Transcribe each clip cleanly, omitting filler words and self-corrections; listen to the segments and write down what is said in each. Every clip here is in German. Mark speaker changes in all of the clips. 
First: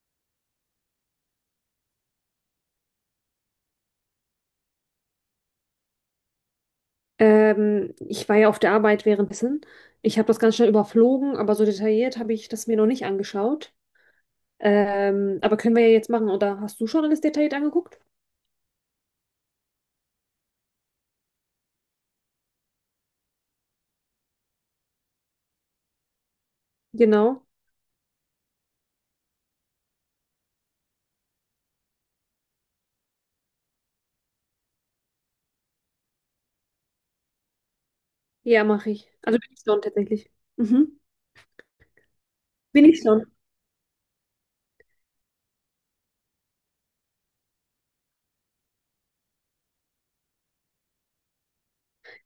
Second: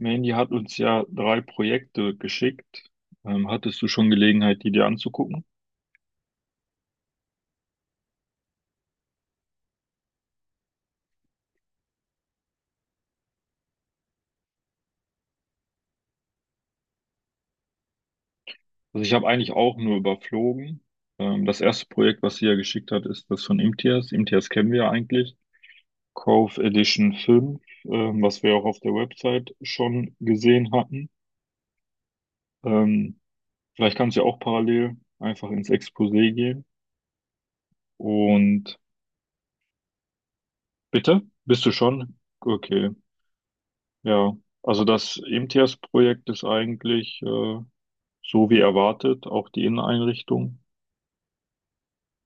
Speaker 1: Mandy hat uns ja drei Projekte geschickt. Hattest du schon Gelegenheit, die dir anzugucken?
Speaker 2: Ich war ja auf der Arbeit währenddessen. Ich habe das ganz schnell überflogen, aber so detailliert habe ich das mir noch nicht angeschaut. Aber können wir ja jetzt machen, oder hast du schon alles detailliert angeguckt?
Speaker 1: Also ich habe eigentlich auch nur überflogen. Das erste Projekt, was sie ja geschickt hat, ist das von Imtiaz. Imtiaz kennen wir ja eigentlich. Cove Edition
Speaker 2: Genau.
Speaker 1: fünf, was wir auch auf der Website schon gesehen hatten. Ähm, Vielleicht kannst du ja auch parallel einfach ins Exposé gehen.
Speaker 2: Ja,
Speaker 1: Und
Speaker 2: mache ich. Also bin ich schon tatsächlich. Mhm.
Speaker 1: bitte? Bist du schon?
Speaker 2: Bin
Speaker 1: Okay,
Speaker 2: ich schon.
Speaker 1: ja. Also das Imtiaz-Projekt ist eigentlich, so wie erwartet, auch die Inneneinrichtung.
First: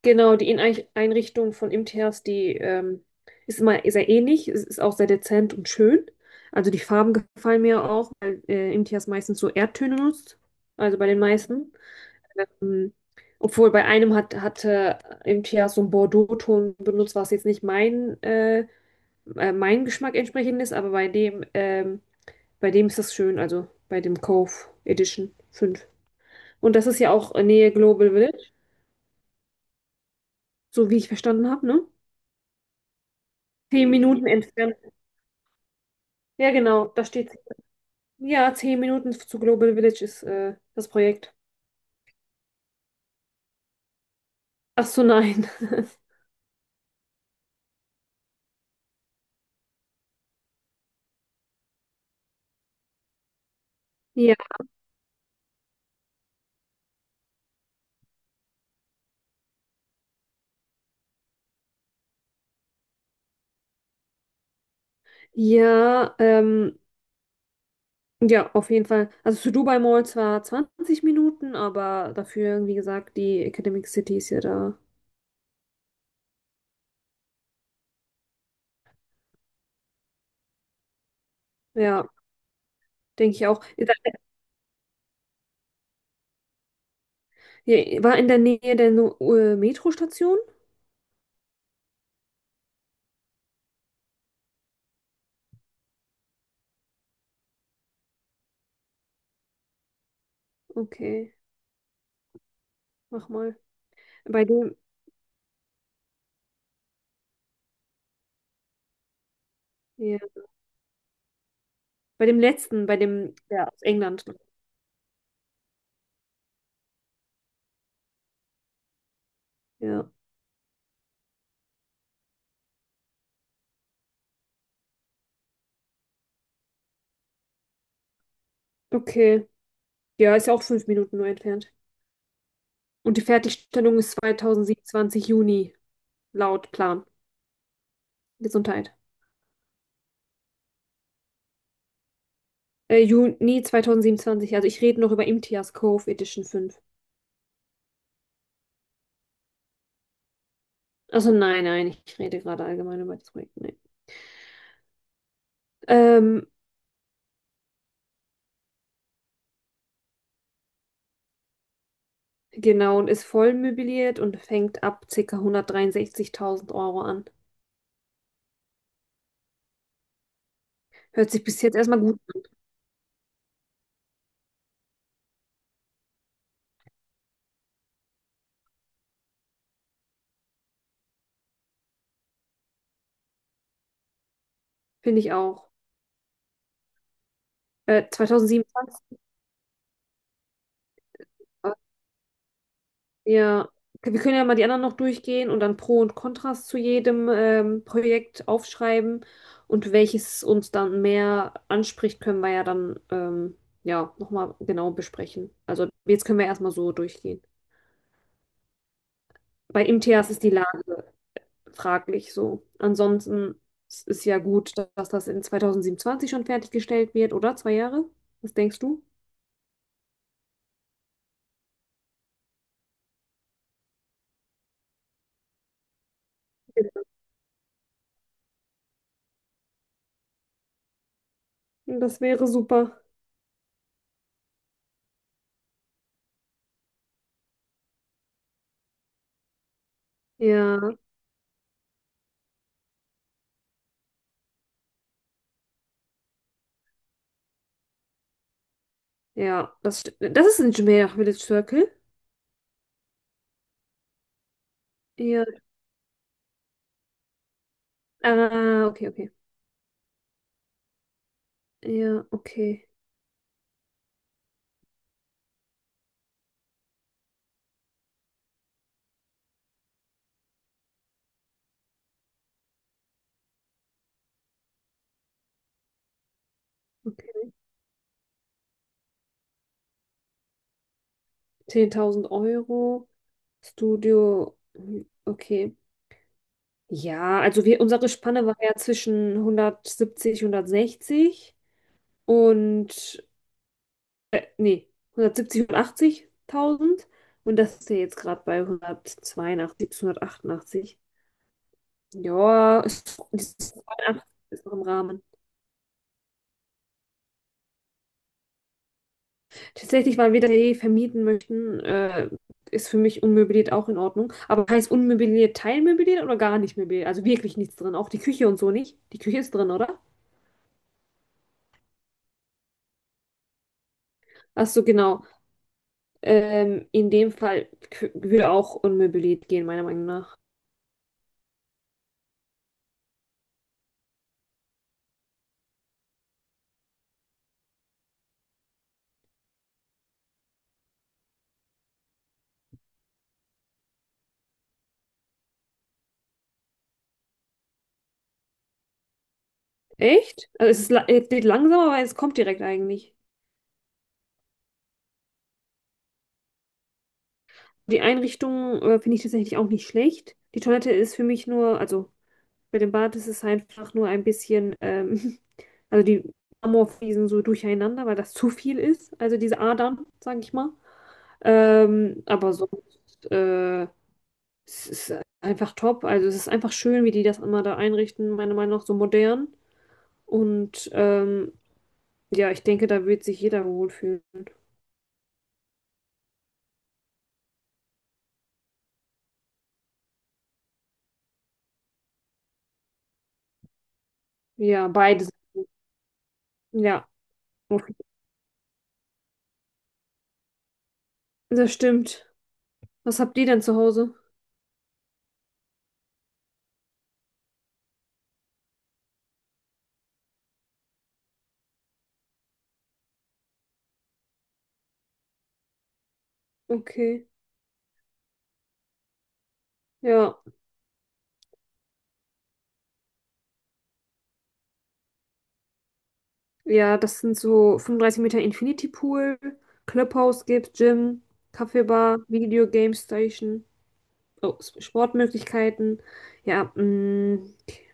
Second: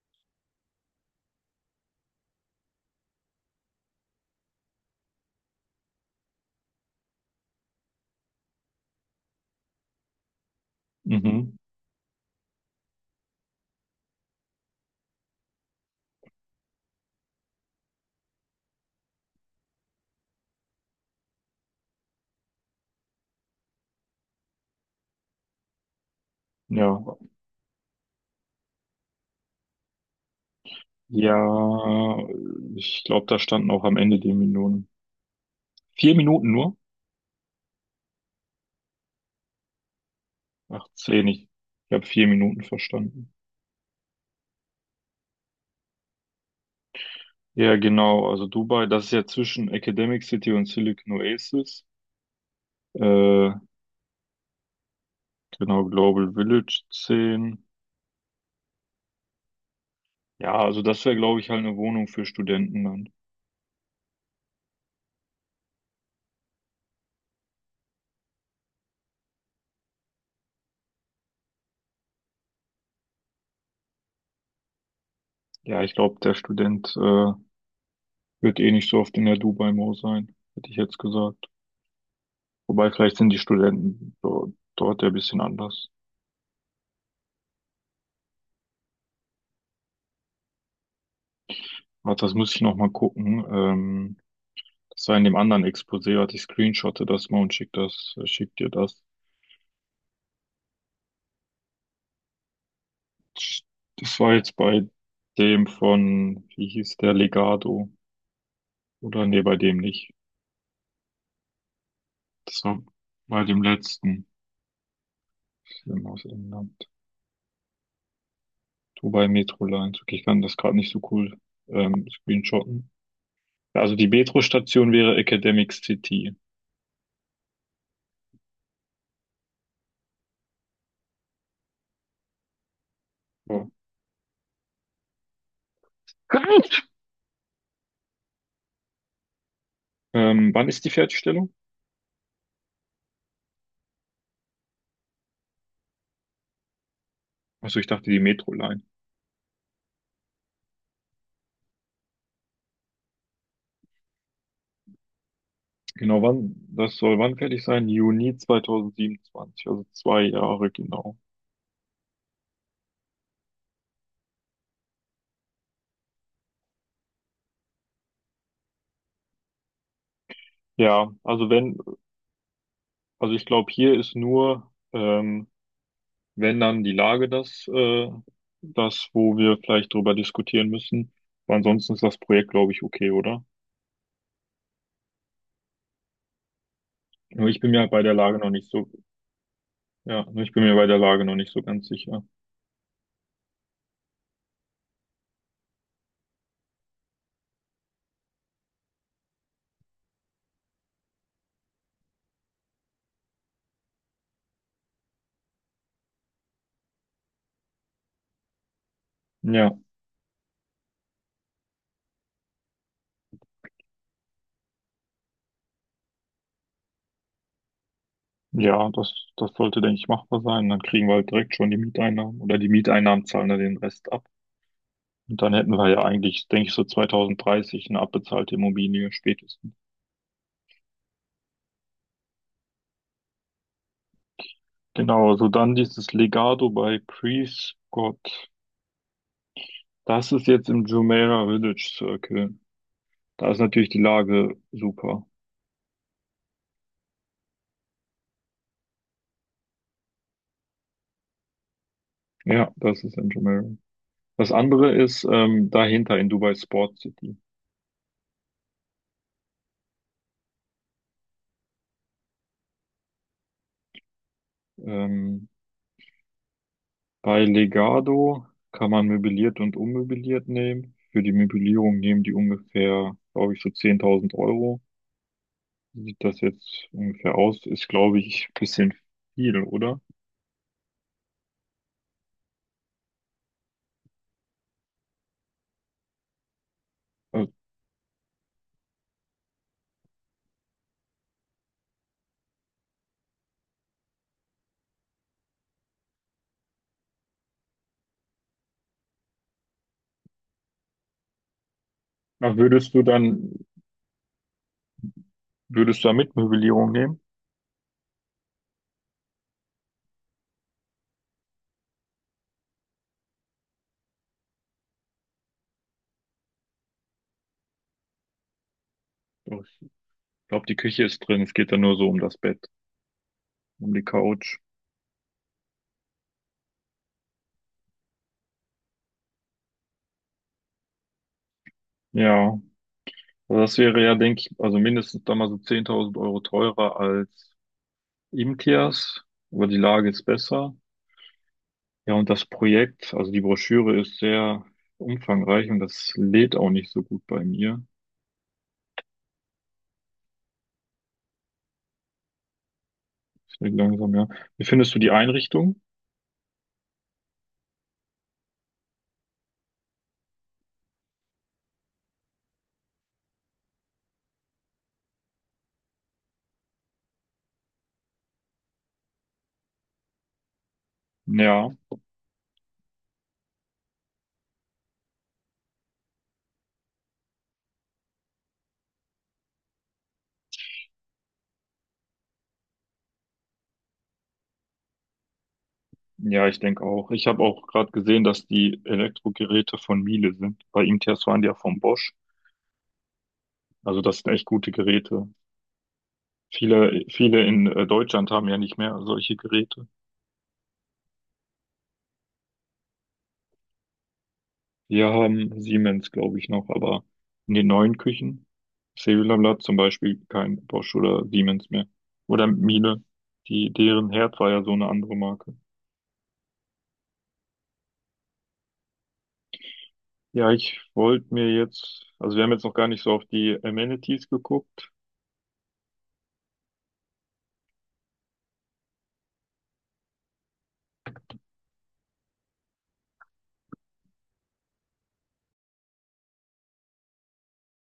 Speaker 2: Genau, die Einrichtung von IMTHs, die ist immer sehr ähnlich, es ist auch sehr dezent und schön. Also die Farben gefallen mir auch, weil IMTHs meistens so Erdtöne nutzt. Also bei den
Speaker 1: Mhm.
Speaker 2: meisten. Ähm, Obwohl bei einem hatte MTH so einen Bordeaux-Ton benutzt, was jetzt nicht mein Geschmack entsprechend ist, aber bei dem ist das schön, also bei dem Cove Edition 5. Und das
Speaker 1: Ja.
Speaker 2: ist ja auch in Nähe Global Village, so wie ich verstanden habe, ne?
Speaker 1: Ja, ich glaube, da standen auch
Speaker 2: Zehn
Speaker 1: am Ende
Speaker 2: Minuten
Speaker 1: die
Speaker 2: entfernt.
Speaker 1: Minuten. 4 Minuten
Speaker 2: Ja,
Speaker 1: nur?
Speaker 2: genau, da steht, ja, 10 Minuten zu Global Village ist
Speaker 1: Ach,
Speaker 2: das
Speaker 1: zehn.
Speaker 2: Projekt.
Speaker 1: Ich habe 4 Minuten verstanden.
Speaker 2: Ach so, nein.
Speaker 1: Ja, genau. Also Dubai, das ist ja zwischen Academic City und Silicon Oasis. Äh,
Speaker 2: Ja,
Speaker 1: genau, Global Village zehn. Ja, also das wäre, glaube ich, halt eine Wohnung für Studenten dann.
Speaker 2: ja, ja, auf jeden Fall. Also zu Dubai Mall zwar 20 Minuten, aber dafür, wie gesagt, die Academic City ist ja da.
Speaker 1: Ja, ich glaube, der Student wird eh nicht so oft in der Dubai Mall sein, hätte ich jetzt gesagt.
Speaker 2: Ja,
Speaker 1: Wobei, vielleicht sind
Speaker 2: denke
Speaker 1: die
Speaker 2: ich auch. Ist da-
Speaker 1: Studenten dort ja ein bisschen anders.
Speaker 2: hier, war in der Nähe der Metrostation?
Speaker 1: Warte, das muss ich noch mal gucken. Das war in dem anderen Exposé, warte, ich screenshotte das mal und schick dir das.
Speaker 2: Okay, mach mal.
Speaker 1: Das war
Speaker 2: Bei
Speaker 1: jetzt
Speaker 2: dem,
Speaker 1: bei dem von, wie hieß der, Legado. Oder nee, bei dem nicht.
Speaker 2: ja, bei dem
Speaker 1: Das war
Speaker 2: letzten,
Speaker 1: bei dem
Speaker 2: aus England.
Speaker 1: letzten Film aus England. Dubai Metro Lines.
Speaker 2: Ja,
Speaker 1: Okay, ich kann das gerade nicht so cool screenshotten. Ja, also die Metro-Station wäre Academic City.
Speaker 2: okay. Ja, ist ja auch 5 Minuten nur entfernt. Und die
Speaker 1: So.
Speaker 2: Fertigstellung ist 2027 Juni, laut
Speaker 1: Gut.
Speaker 2: Plan. Gesundheit.
Speaker 1: Wann ist die Fertigstellung?
Speaker 2: Juni 2027. Also ich rede noch über Imtiaz Cove Edition 5.
Speaker 1: Achso, ich dachte die Metro-Line.
Speaker 2: Also nein, nein, ich rede gerade allgemein über das Projekt. Nee.
Speaker 1: Genau,
Speaker 2: Ähm,
Speaker 1: wann, das soll wann fertig sein? Juni 2027, also 2 Jahre genau.
Speaker 2: genau, und ist voll möbliert und fängt ab ca. 163.000 € an.
Speaker 1: Ja,
Speaker 2: Hört sich
Speaker 1: also
Speaker 2: bis jetzt
Speaker 1: wenn,
Speaker 2: erstmal gut an,
Speaker 1: also ich glaube, hier ist nur, wenn dann die Lage das, das, wo wir vielleicht drüber diskutieren müssen. Aber ansonsten ist das Projekt, glaube ich, okay, oder?
Speaker 2: finde ich auch.
Speaker 1: Nur ich bin mir bei der Lage noch nicht so,
Speaker 2: 2027,
Speaker 1: ja, nur ich bin mir bei der Lage noch nicht so
Speaker 2: äh,
Speaker 1: ganz sicher.
Speaker 2: ja, wir können ja mal die anderen noch durchgehen und dann Pro und Kontras zu jedem Projekt aufschreiben und welches uns dann mehr anspricht, können wir ja dann ja, nochmal genau besprechen. Also jetzt können wir erstmal so durchgehen.
Speaker 1: Ja,
Speaker 2: Bei MTAs ist die Lage fraglich so. Ansonsten es ist ja gut, dass das in 2027 schon fertiggestellt wird, oder? 2 Jahre? Was denkst
Speaker 1: ja,
Speaker 2: du?
Speaker 1: das sollte, denke ich, machbar sein. Dann kriegen wir halt direkt schon die Mieteinnahmen oder die Mieteinnahmen zahlen dann den Rest ab. Und dann hätten wir ja eigentlich, denke ich, so
Speaker 2: Ja.
Speaker 1: 2030 eine abbezahlte Immobilie spätestens.
Speaker 2: Das wäre super.
Speaker 1: Genau, also dann dieses Legado bei Prescott. Das ist jetzt
Speaker 2: Ja,
Speaker 1: im Jumeirah Village Circle. Da ist natürlich die Lage super.
Speaker 2: ja, das ist ein Jumeirah Village Circle.
Speaker 1: Ja, das ist in Jumeirah. Das andere ist
Speaker 2: Ja,
Speaker 1: dahinter in Dubai Sport City.
Speaker 2: ah, okay, okay. Ja, okay,
Speaker 1: Ähm, Bei Legado kann man möbliert und unmöbliert nehmen. Für die Möblierung nehmen die ungefähr, glaube ich, so 10.000 Euro. Sieht das jetzt ungefähr
Speaker 2: okay.
Speaker 1: aus? Ist, glaube ich, ein bisschen viel, oder?
Speaker 2: 10.000 Euro, Studio, hm, okay. Ja,
Speaker 1: Also,
Speaker 2: also unsere Spanne war ja zwischen 170, 160 und nee, 170, 180.000 und das ist ja jetzt gerade bei 182 bis 188.
Speaker 1: na,
Speaker 2: Ja, ist, ist, ist noch im Rahmen.
Speaker 1: würdest du da mit Möblierung nehmen?
Speaker 2: Tatsächlich, weil wir das ja eh vermieten möchten, ist für mich unmöbliert auch in Ordnung. Aber heißt unmöbliert teilmöbliert oder gar nicht möbliert? Also wirklich nichts drin, auch die Küche und so nicht. Die Küche ist
Speaker 1: Doch,
Speaker 2: drin, oder?
Speaker 1: ich glaube, die Küche ist drin. Es geht dann nur so um das Bett, um die Couch.
Speaker 2: Ach so, genau. In dem Fall würde auch unmöbliert gehen, meiner Meinung nach.
Speaker 1: Ja, also das wäre ja, denke ich, also mindestens dann mal so 10.000 Euro teurer als Imkias, aber die Lage ist besser. Ja, und das Projekt, also die Broschüre ist sehr umfangreich und das lädt auch nicht so gut bei mir.
Speaker 2: Echt? Also es geht langsam, aber es kommt direkt eigentlich.
Speaker 1: Ich denke langsam, ja. Wie findest du die Einrichtung?
Speaker 2: Die Einrichtung finde ich tatsächlich auch nicht schlecht. Die Toilette ist für mich nur, also bei dem Bad ist es einfach nur ein bisschen, also die Marmorfliesen so durcheinander, weil das zu viel ist. Also diese Adern, sage ich mal.
Speaker 1: Ja.
Speaker 2: Aber sonst, es ist einfach top. Also es ist einfach schön, wie die das immer da einrichten, meiner Meinung nach so modern. Und ja, ich denke, da wird sich jeder wohlfühlen.
Speaker 1: Ja, ich denke auch. Ich habe auch gerade gesehen, dass die Elektrogeräte von Miele sind. Bei IMTS waren die ja von Bosch. Also das sind echt gute
Speaker 2: Ja,
Speaker 1: Geräte.
Speaker 2: beides.
Speaker 1: Viele,
Speaker 2: Ja,
Speaker 1: viele in Deutschland haben ja nicht mehr solche Geräte.
Speaker 2: das stimmt. Was habt ihr denn zu Hause?
Speaker 1: Wir haben Siemens, glaube ich, noch, aber in den neuen Küchen, Cellular zum Beispiel, kein Bosch oder Siemens mehr. Oder Miele. Die, deren Herd war ja so eine andere Marke.
Speaker 2: Okay. Ja,
Speaker 1: Ja, ich wollte mir jetzt, also wir haben jetzt noch gar nicht so auf die Amenities geguckt.
Speaker 2: ja, das sind so 35 Meter Infinity Pool, Clubhouse gibt's, Gym, Kaffeebar, Video Game Station, oh, Sportmöglichkeiten. Ja, mh,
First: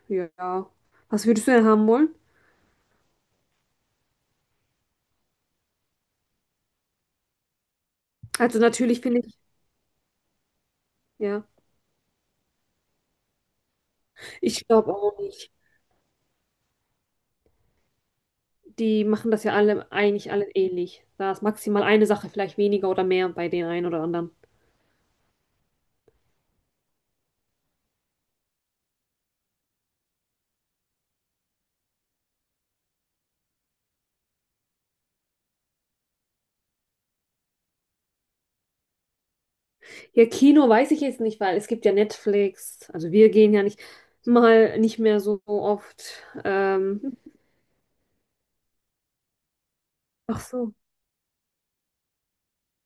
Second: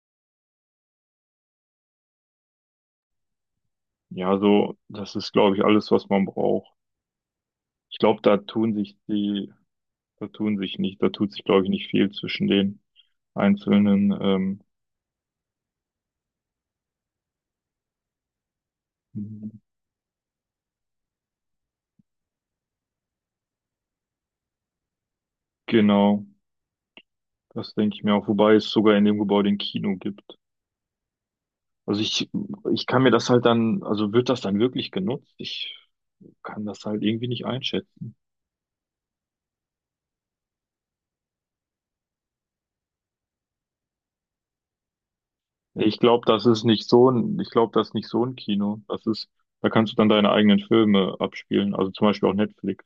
Speaker 2: ja. Was würdest du denn haben wollen?
Speaker 1: Ja, so, das ist, glaube ich, alles, was man braucht. Ich glaube, da
Speaker 2: Also
Speaker 1: tun sich
Speaker 2: natürlich finde ich,
Speaker 1: die, da tun sich nicht, da tut sich,
Speaker 2: ja,
Speaker 1: glaube ich, nicht viel zwischen den einzelnen.
Speaker 2: ich glaube auch nicht. Die machen das ja alle eigentlich alle ähnlich. Da ist maximal eine Sache, vielleicht weniger oder mehr bei den einen oder anderen.
Speaker 1: Genau, das denke ich mir auch. Wobei es sogar in dem Gebäude ein Kino gibt. Also ich kann mir das halt dann, also wird das dann wirklich genutzt? Ich kann das halt irgendwie nicht einschätzen.
Speaker 2: Ja, Kino weiß ich jetzt nicht, weil es gibt ja Netflix. Also wir gehen ja nicht mal nicht mehr so
Speaker 1: Ich
Speaker 2: oft.
Speaker 1: glaube, das ist nicht so ein, ich glaube, das ist nicht so ein Kino. Das ist, da kannst du dann deine
Speaker 2: Ach
Speaker 1: eigenen
Speaker 2: so.
Speaker 1: Filme abspielen. Also zum Beispiel auch Netflix.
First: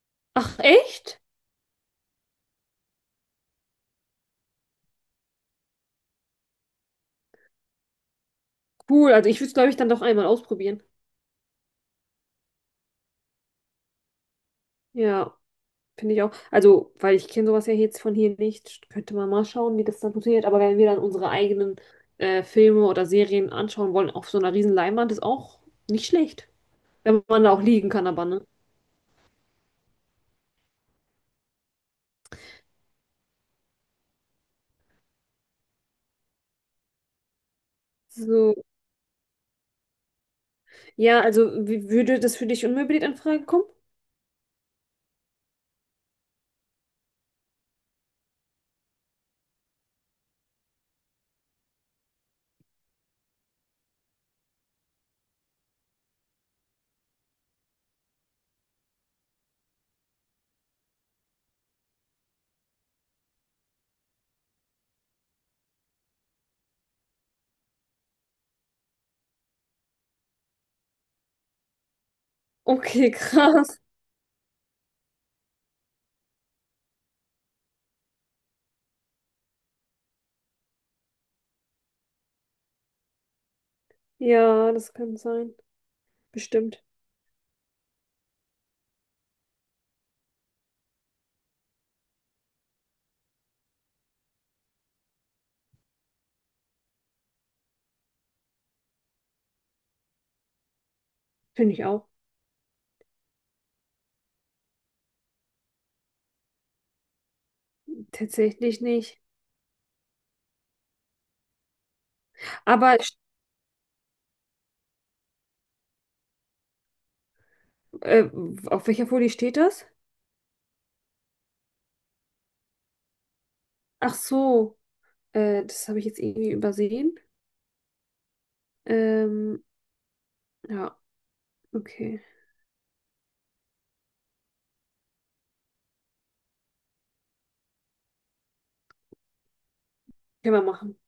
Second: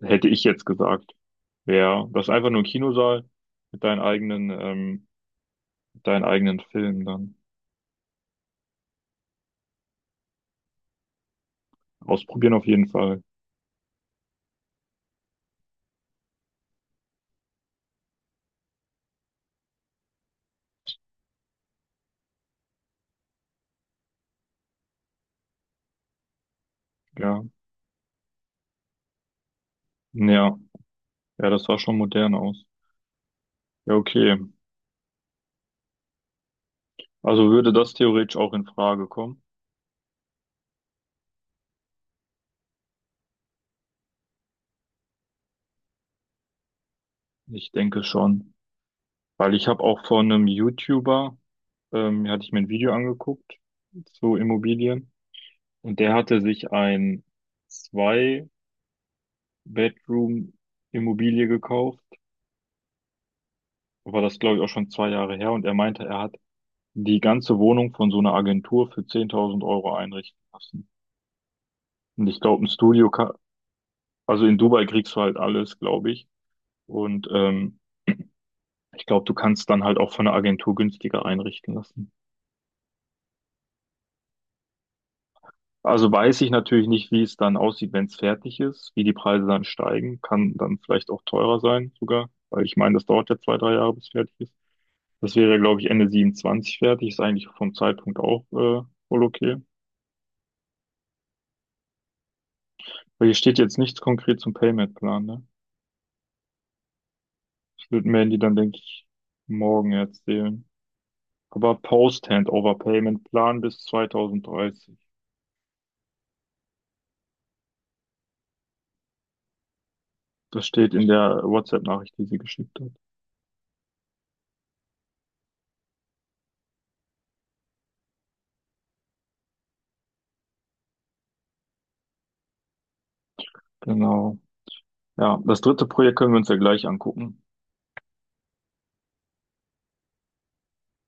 Speaker 1: Hätte ich
Speaker 2: Ach,
Speaker 1: jetzt gesagt.
Speaker 2: echt?
Speaker 1: Ja, das ist einfach nur ein Kinosaal mit deinen eigenen Film dann.
Speaker 2: Cool. Also ich würde es, glaube ich, dann doch einmal ausprobieren.
Speaker 1: Ausprobieren auf jeden Fall.
Speaker 2: Ja, finde ich auch. Also, weil ich kenne sowas ja jetzt von hier nicht, könnte man mal schauen, wie das dann funktioniert. Aber wenn wir dann unsere eigenen Filme oder Serien anschauen wollen, auf so einer riesen Leinwand, ist auch nicht schlecht. Wenn
Speaker 1: Ja.
Speaker 2: man da auch liegen kann, aber ne?
Speaker 1: Ja. Ja, das sah schon modern aus. Ja, okay. Also würde das theoretisch auch
Speaker 2: So.
Speaker 1: in Frage kommen?
Speaker 2: Ja, würde das für dich unmöbliert in Frage kommen?
Speaker 1: Ich denke schon. Weil ich habe auch von einem YouTuber, hatte ich mir ein Video angeguckt zu Immobilien. Und der hatte sich ein Zwei-Bedroom-Immobilie gekauft. War das, glaube ich, auch schon 2 Jahre her. Und er meinte, er hat die ganze Wohnung von so einer Agentur für 10.000 Euro einrichten lassen. Und ich glaube, ein Studio
Speaker 2: Okay,
Speaker 1: ka-.
Speaker 2: krass.
Speaker 1: Also in Dubai kriegst du halt alles, glaube ich. Und ich glaube, du kannst dann halt auch von einer Agentur günstiger einrichten lassen.
Speaker 2: Ja, das kann sein.
Speaker 1: Also weiß ich
Speaker 2: Bestimmt.
Speaker 1: natürlich nicht, wie es dann aussieht, wenn es fertig ist, wie die Preise dann steigen. Kann dann vielleicht auch teurer sein sogar, weil ich meine, das dauert ja 2, 3 Jahre, bis fertig ist. Das wäre, glaube ich, Ende 27 fertig. Ist eigentlich vom Zeitpunkt auch wohl okay.
Speaker 2: Finde ich auch.
Speaker 1: Weil hier steht jetzt nichts konkret zum Payment-Plan, ne? Das wird mir die dann, denke
Speaker 2: Tatsächlich
Speaker 1: ich,
Speaker 2: nicht.
Speaker 1: morgen erzählen. Aber
Speaker 2: Aber
Speaker 1: Post-Handover-Payment-Plan bis 2030.
Speaker 2: äh, auf welcher Folie steht das?
Speaker 1: Das steht in der WhatsApp-Nachricht, die sie geschickt hat.
Speaker 2: Ach so, das habe ich jetzt irgendwie übersehen. Ähm, ja, okay.
Speaker 1: Genau. Ja, das dritte Projekt können wir uns ja gleich angucken.
Speaker 2: Können wir machen.